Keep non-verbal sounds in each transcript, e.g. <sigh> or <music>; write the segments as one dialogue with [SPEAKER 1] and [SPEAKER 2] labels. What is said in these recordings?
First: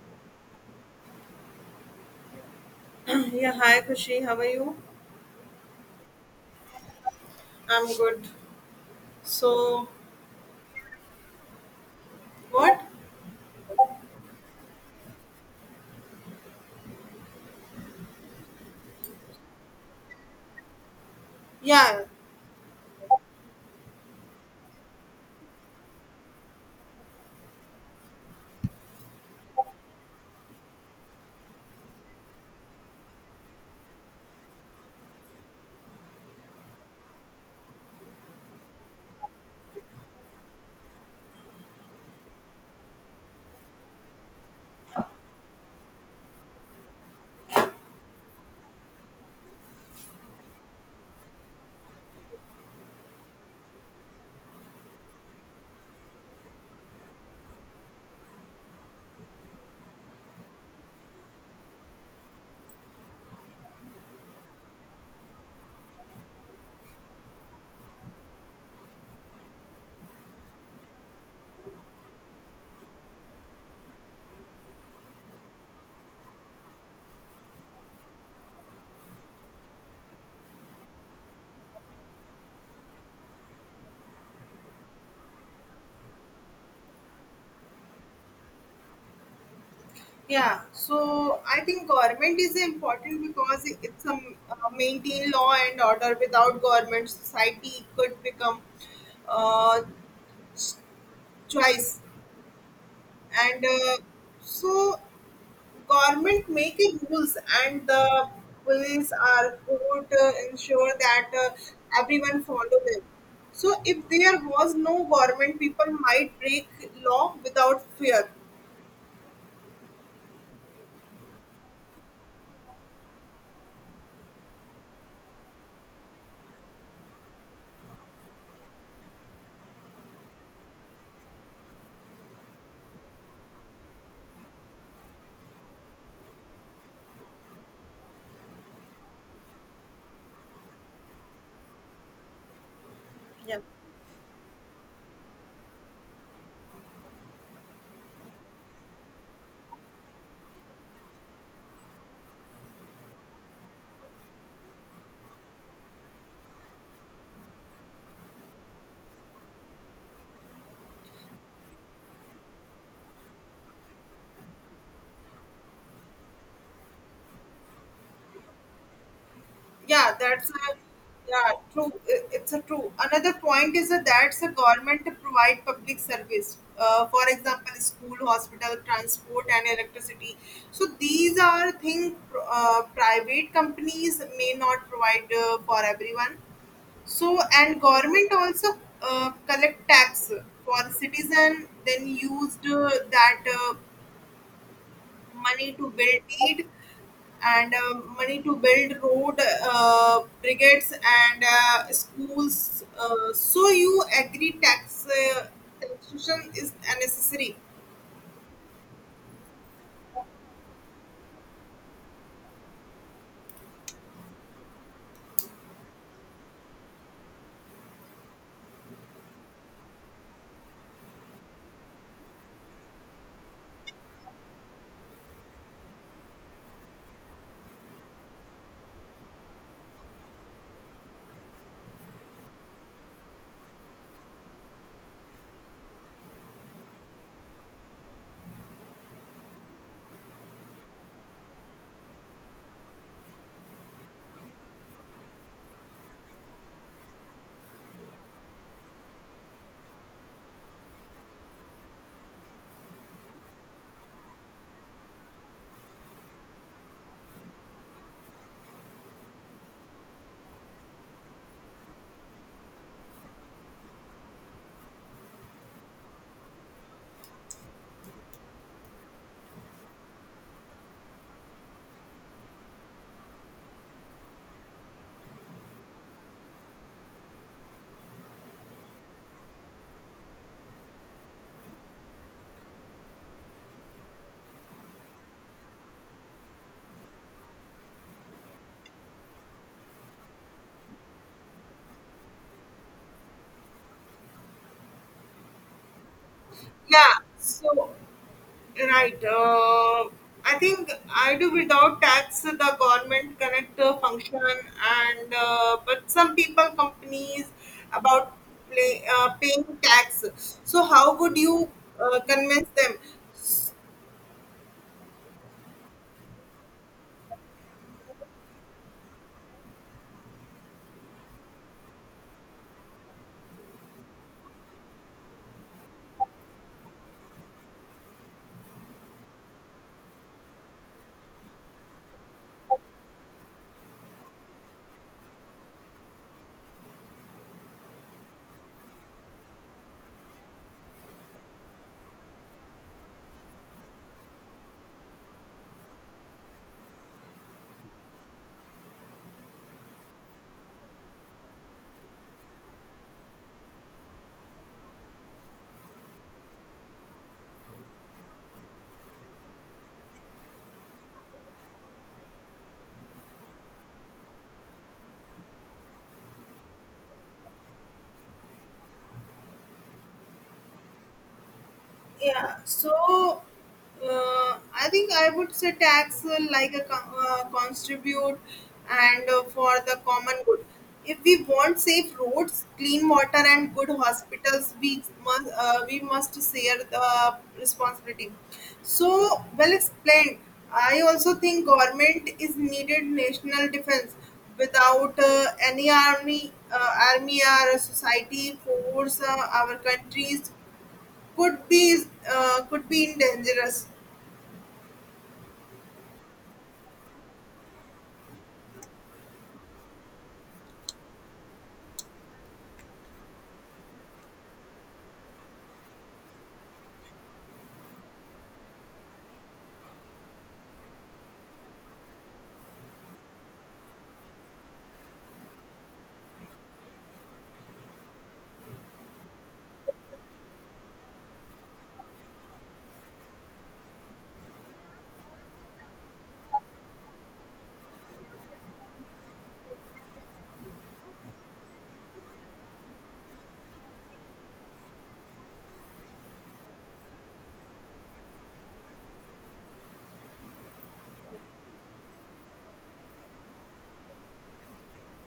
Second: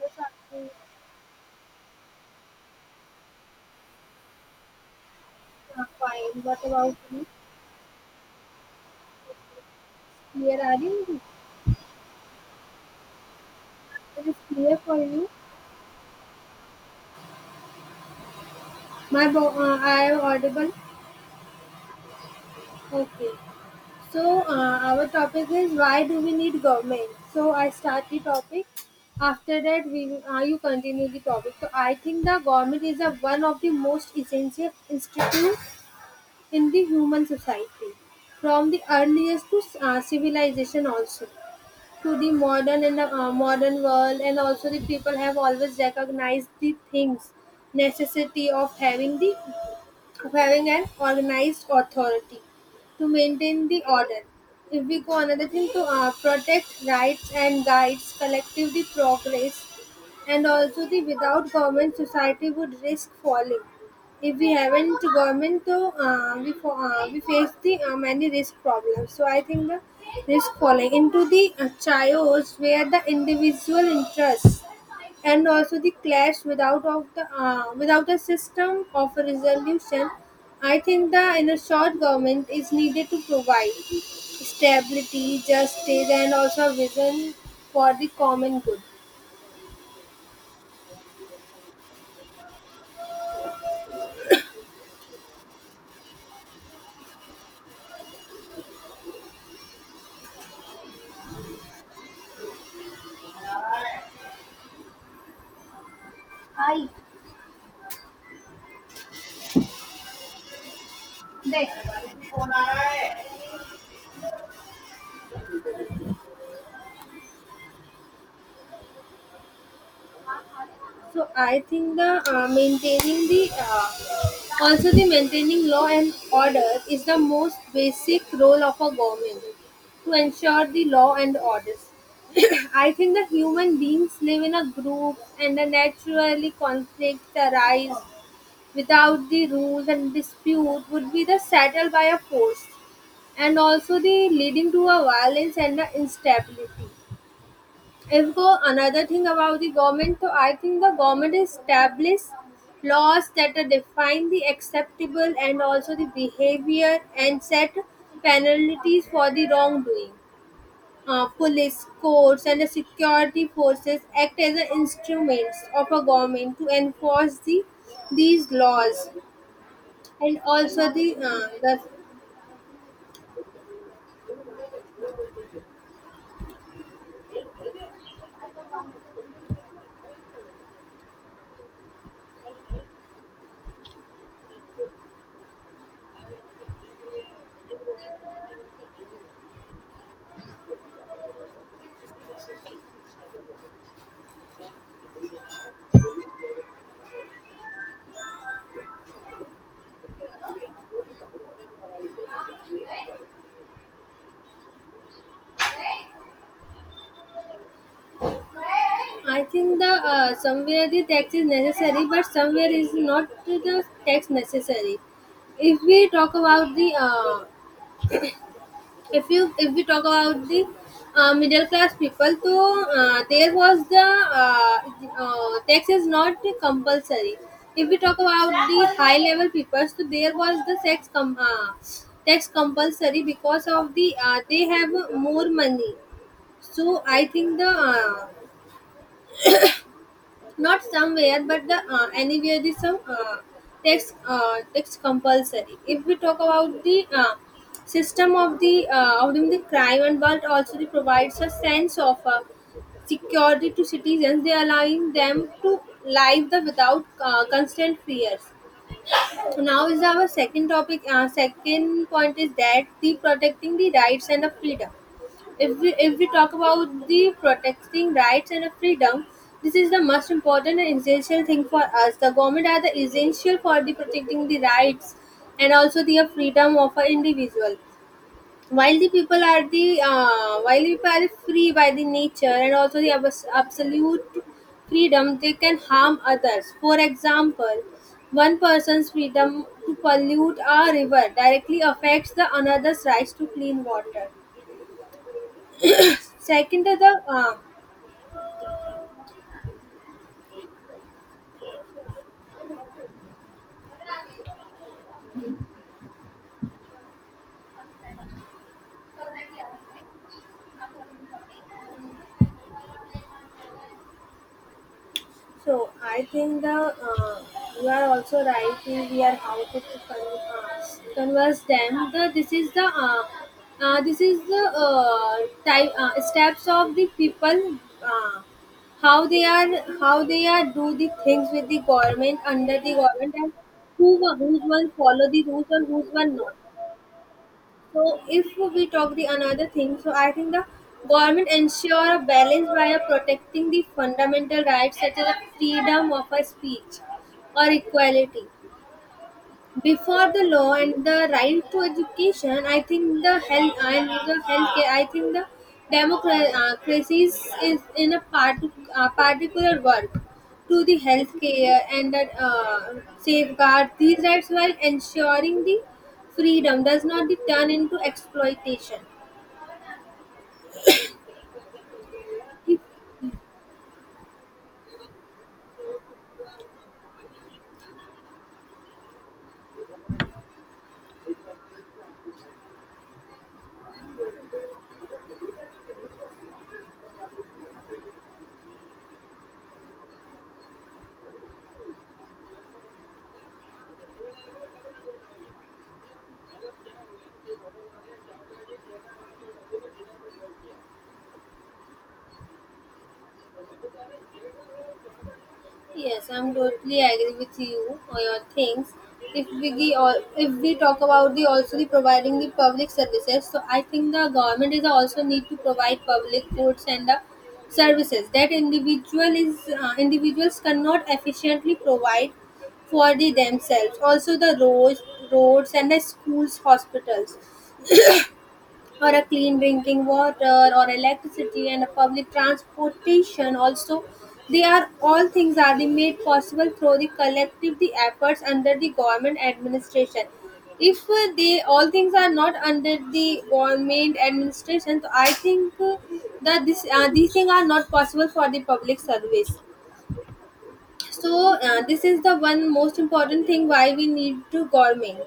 [SPEAKER 1] Yes, I
[SPEAKER 2] Yeah, hi Kushi, how are you?
[SPEAKER 1] fine. What about you?
[SPEAKER 2] I'm good. So,
[SPEAKER 1] Clear are you?
[SPEAKER 2] what?
[SPEAKER 1] It is clear for you. I am audible.
[SPEAKER 2] Yeah,
[SPEAKER 1] Okay. So our topic is why do we need government? So I start the topic. After that, we you continue the topic. So I think the government is a, one of the most essential institute in the human society, from the earliest to civilization also to the modern and modern world and also the people have always recognized the things necessity of having the of having an organized authority to maintain the order if we go another thing to protect rights and guides collectively progress and also the without government society would risk falling if we haven't government to we for we face the many risk problems. So I think the risk falling into the chaos where the individual interests and also the clash without of the without a system of resolution. I think the in a short government is needed to provide stability, justice, and also a vision for the common good.
[SPEAKER 2] yeah. So, I think government is important because it's a maintain law and order. Without government, society could become uh, choice. And uh, so, Government make a rules and the police are court ensure that everyone follow them. So if there was no government, people might break law without fear.
[SPEAKER 1] So I think the maintaining the also the maintaining law and order is the most basic role of a government to ensure the law and orders. <coughs> I think the human beings live in a group and the naturally conflicts arise without the rules and dispute would be the settled by a force
[SPEAKER 2] Yeah.
[SPEAKER 1] and also the leading to a violence and the instability if go another thing about the government, so I think the government establish laws that are define the acceptable and also the behavior and set penalties for the wrongdoing. Police, courts, and the security forces act as the instruments of a government to enforce the these laws,
[SPEAKER 2] Yeah,
[SPEAKER 1] and
[SPEAKER 2] that's a
[SPEAKER 1] also
[SPEAKER 2] yeah
[SPEAKER 1] the
[SPEAKER 2] true. It's a true. Another point is that that's a government to provide public service. For example, school, hospital, transport, and electricity. So these are things private companies may not provide for everyone. So and government also collect tax for citizen, then used that money to build need and money to build road, brigades, and schools. So you agree taxation is necessary?
[SPEAKER 1] I think the somewhere the tax is necessary, but somewhere is not the tax necessary. If we talk about the if we talk about the middle class people, so there was the tax is not compulsory. If we talk about the high level people, so there was the tax compulsory because of the they have more money. So I think the not somewhere but the anywhere the some text text compulsory if we talk about the system of the crime and but also it provides a sense of security to citizens they allowing them to live the without constant fears so now is our second topic. Second point is that the protecting the rights and the freedom. If we talk about the protecting rights and the freedom, this is the most important and essential thing for us. The government are the essential for the protecting the rights and also the freedom of an individual while the people are the while the people are free by the nature and also the absolute freedom they can harm others for example one person's freedom to pollute a river directly affects the another's rights to clean water second
[SPEAKER 2] Yeah.
[SPEAKER 1] the
[SPEAKER 2] So right. I think I do without tax the government connect function and but some people companies about play, paying tax. So how would you convince them?
[SPEAKER 1] So I think the you are also right If we are how to con- uh, converse them. The this is the this is the type steps of the people uh, how they are how they are do the things with the government under the government and who will follow the rules and who will not. So if we talk the another thing, so I think the government ensure a balance by protecting the fundamental rights such as the freedom of a speech or equality before the law and the right to education I think the health and the healthcare I think the democracy is in a part, particular work to the healthcare and that safeguard these rights while ensuring the freedom does not be turned into exploitation
[SPEAKER 2] Yeah, so I think I would say tax like a contribute and for the common good. If we want safe roads, clean water, and good hospitals, we must share the responsibility. So well explained. I also think government is needed national defense. Without any army, army or society force, our countries could be could be dangerous.
[SPEAKER 1] Yes, I'm totally agree with you on your things. If we gi- or if we talk about the also the providing the public services, so I think the government is also need to provide public goods and the services that individuals cannot efficiently provide for the themselves. Also the roads, roads and the schools, hospitals or a clean drinking water or electricity and a public transportation also they are all things are the made possible through the collective the efforts under the government administration if they all things are not under the government administration so I think that this these things are not possible for the public service so this is the one most important thing why we need to government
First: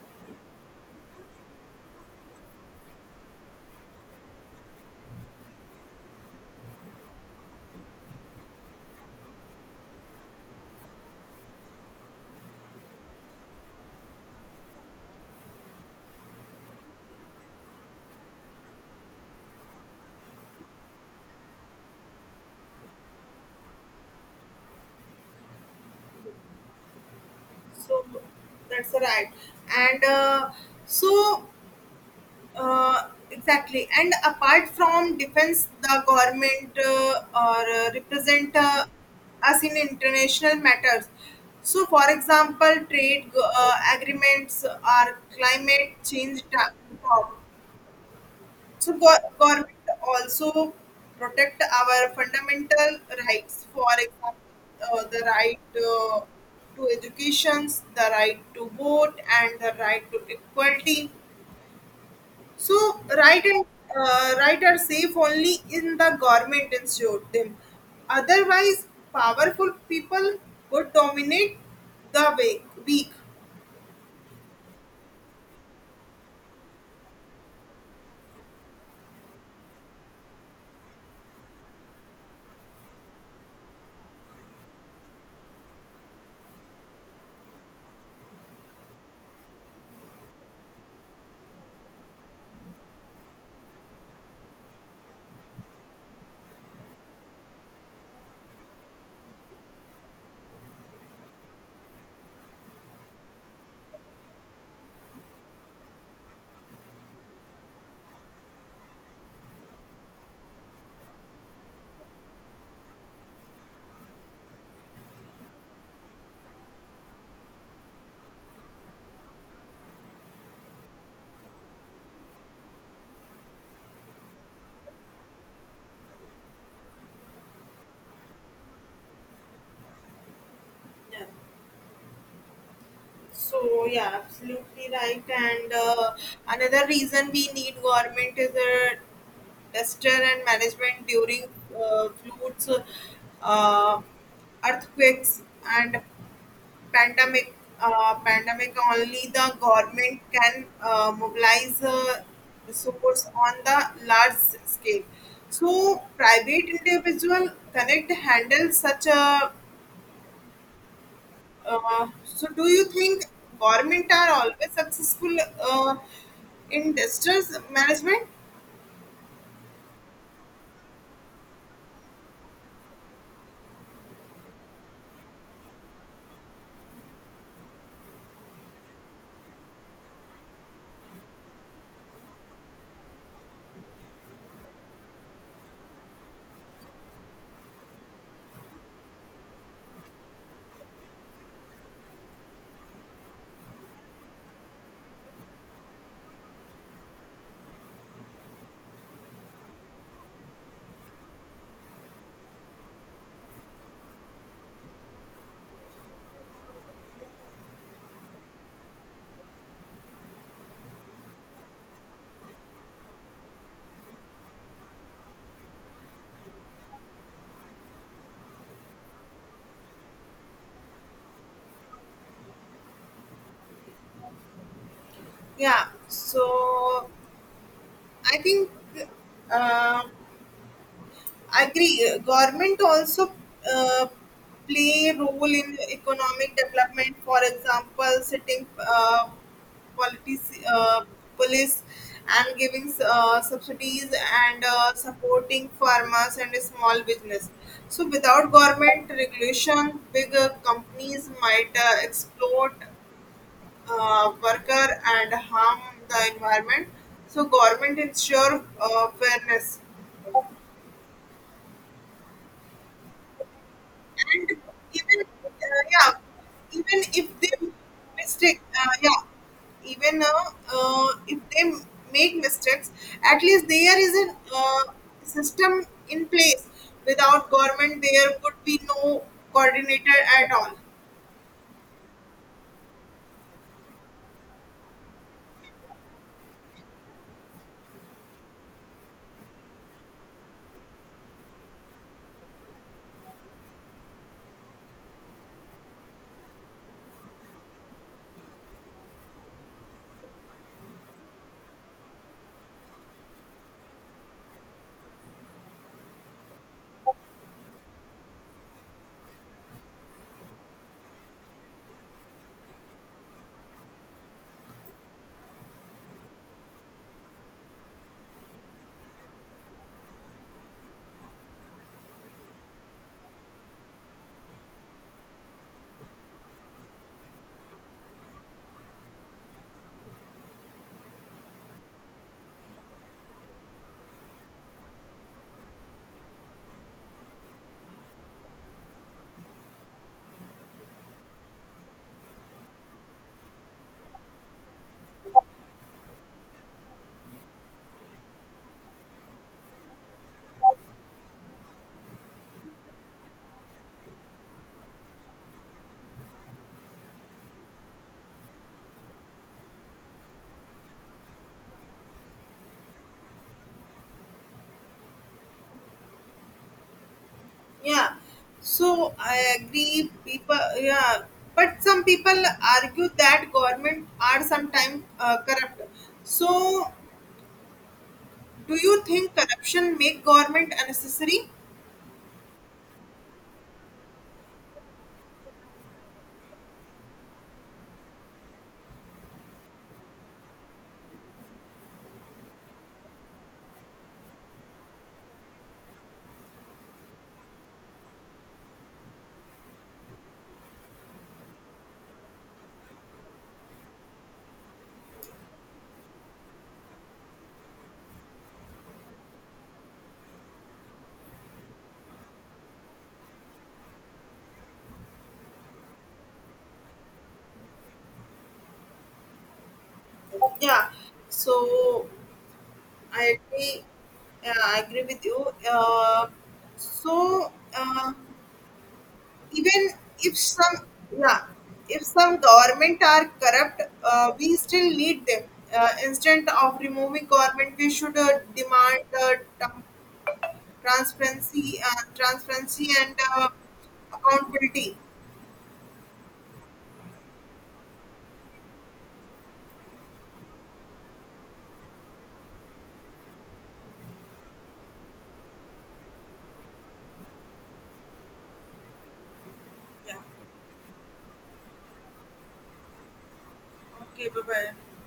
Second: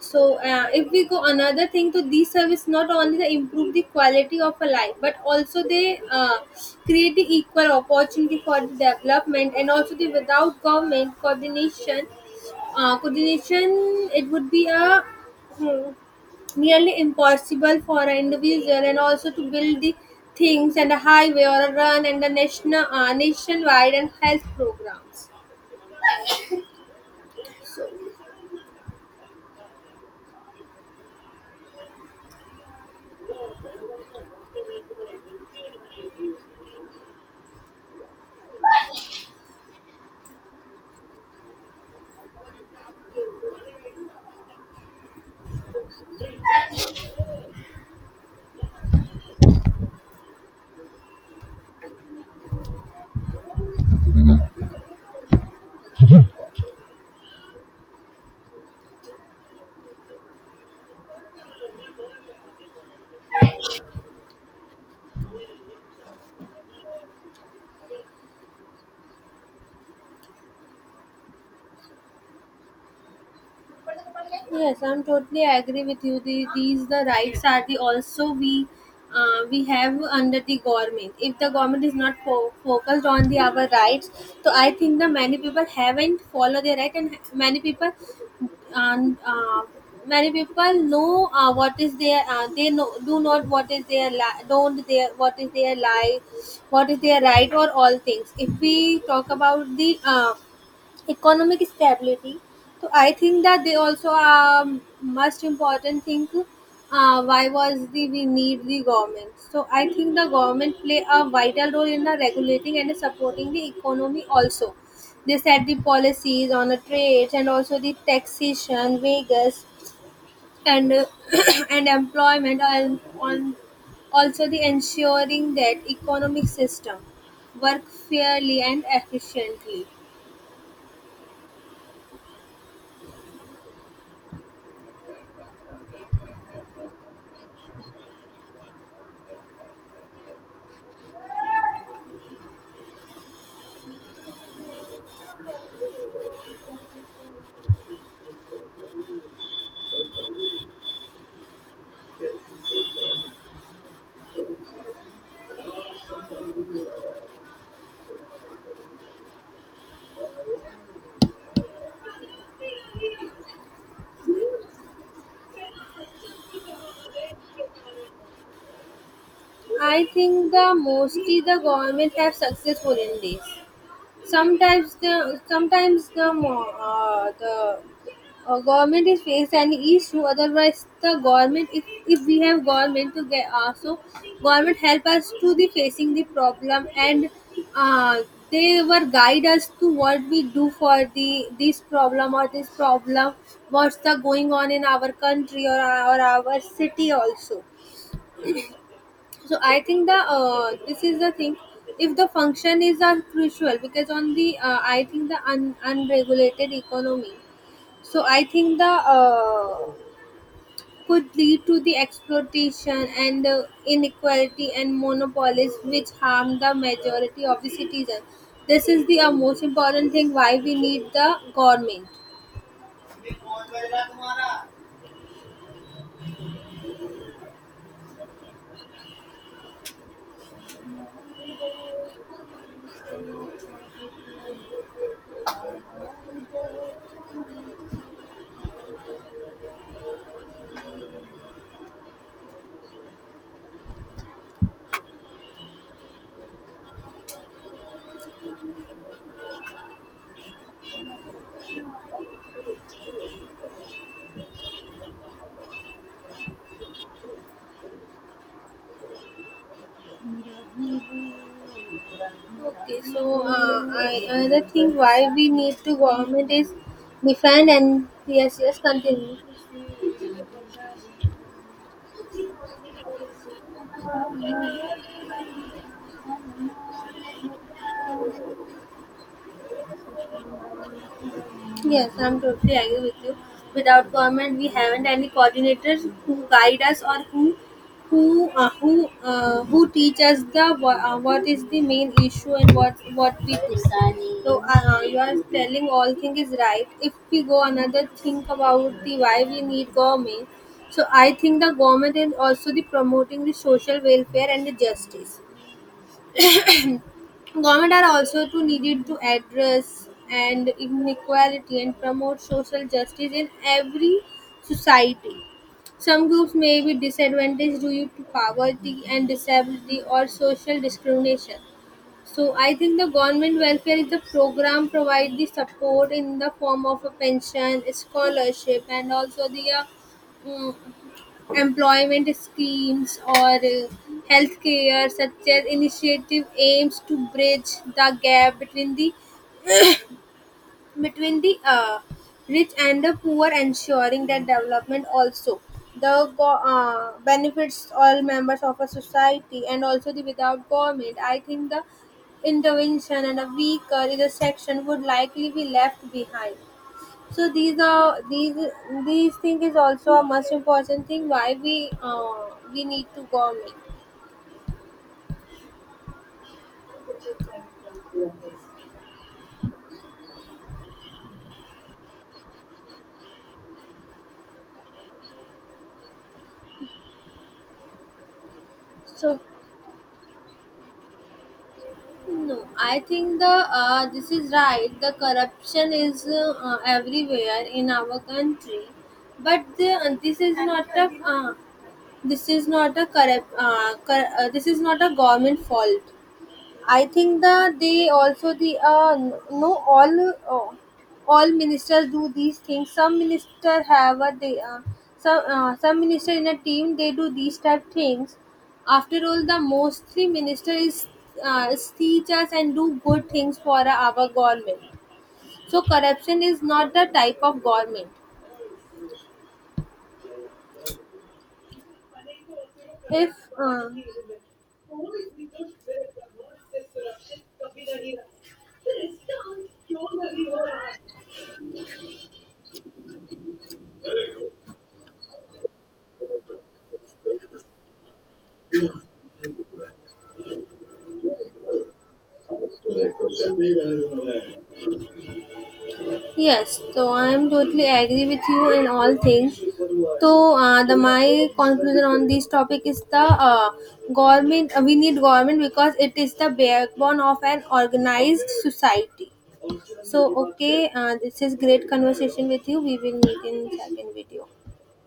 [SPEAKER 1] so if we go another thing to these service not only they improve the quality of a life but also they create the equal opportunity for the development and also the without government coordination coordination it would be a hmm, nearly impossible for an individual and also to build the things and a highway or a run and a national nationwide and health programs
[SPEAKER 2] So that's right and so uh, exactly. And apart from defense, the government or represent us in international matters. So for example, trade agreements or climate change talk. So government also protect our fundamental rights. For example, the right to education, the right to vote, and the right to equality. So right and right are safe only in the government ensure them. Otherwise, powerful people would dominate the weak.
[SPEAKER 1] Yes, I'm totally agree with you. The, these the rights are the also we have under the government. If the government is not focused on the our rights, so I think the many people haven't follow their right, and many people know what is their they know do not what is their don't their what is their life, what is their right or all things. If we talk about the economic stability. So I think that they also are most important thing. Why was the we need the government? So I think the government play a vital role in the regulating and supporting the economy also. They set the policies on the trade and also the taxation, wages, and <clears throat> and employment and on also the ensuring that economic system work fairly and efficiently
[SPEAKER 2] Yeah. So yeah, absolutely right. And Another reason we need government is a disaster and management during floods, uh, earthquakes, and pandemic. Pandemic, only the government can mobilize resource on the large scale. So private individual cannot handle such a so do you think government are always successful uh, in distress management?
[SPEAKER 1] I think the mostly the government have successful in this. Sometimes the mo- the government is faced an issue. Otherwise, the government if we have government to get so government help us to the facing the problem and uh, they were guide us to what we do for the this problem or this problem what's the going on in our country or our city also so I think the this is the thing if the function is are crucial because on the I think the unregulated economy so I think the could lead to the exploitation and inequality and monopolies which harm the majority of the citizens this is the most important thing why we need the government
[SPEAKER 2] Yeah so i think uh, Agree. Government also uh, play a role in economic development. For example, setting policies, police and giving subsidies and supporting farmers and small business. So without government regulation, bigger companies might exploit worker and harm the environment. So government ensure fairness.
[SPEAKER 1] Okay, so I,
[SPEAKER 2] And
[SPEAKER 1] another thing
[SPEAKER 2] even
[SPEAKER 1] why we
[SPEAKER 2] uh,
[SPEAKER 1] need to
[SPEAKER 2] yeah,
[SPEAKER 1] government is
[SPEAKER 2] even if they
[SPEAKER 1] defend and yes,
[SPEAKER 2] mistake,
[SPEAKER 1] yes,
[SPEAKER 2] yeah,
[SPEAKER 1] continue.
[SPEAKER 2] even if they make mistakes, at least there is a system in place. Without government, there would be no coordinator at all.
[SPEAKER 1] Yes, I'm totally agree with you. Without government, we haven't any coordinators who guide us or who who teach us the what is the main issue and what we do. So you are telling all thing is right. If we go another think about the why we need government. So I think the government is also the promoting the social welfare and the justice. Government are also to needed to address and inequality and promote social justice in every society. Some groups may be disadvantaged due to poverty and disability or social discrimination. So I think the government welfare is the program provide the support in the form of a pension, scholarship, and also the mm, employment schemes or healthcare such as initiative aims to bridge the gap between the rich and the poor, ensuring that development also the benefits all members of a society and also the without government. I think the intervention and a weaker is a section would likely be left behind. So these are these thing is also a most important thing why we need to government.
[SPEAKER 2] Yeah, so I agree. People, yeah, but some people argue that government are sometimes corrupt. So, do you think
[SPEAKER 1] So
[SPEAKER 2] corruption make government unnecessary?
[SPEAKER 1] no, I think the this is right. The corruption is everywhere in our country, but the, this is not a this is not a this is not a government fault I think that they also the no all all ministers do these things. Some minister have a they some minister in a team they do these type things. After all, the mostly minister is teachers and do good things for our government. So corruption is not the type of government.
[SPEAKER 2] Yeah, so
[SPEAKER 1] If
[SPEAKER 2] I agree.
[SPEAKER 1] uh,
[SPEAKER 2] Yeah, I agree with you. Uh, so uh, Even if some, yeah, if some government are corrupt, we still need them. Instead of removing government, we should demand tran- transparency and accountability.
[SPEAKER 1] Yes, so I am totally agree with you in all things. So the my conclusion on this topic is the government. We need government because it is the backbone of an organized society.
[SPEAKER 2] Yeah.
[SPEAKER 1] So okay, this is great conversation with you. We will meet in second
[SPEAKER 2] Okay. Bye
[SPEAKER 1] video.
[SPEAKER 2] bye.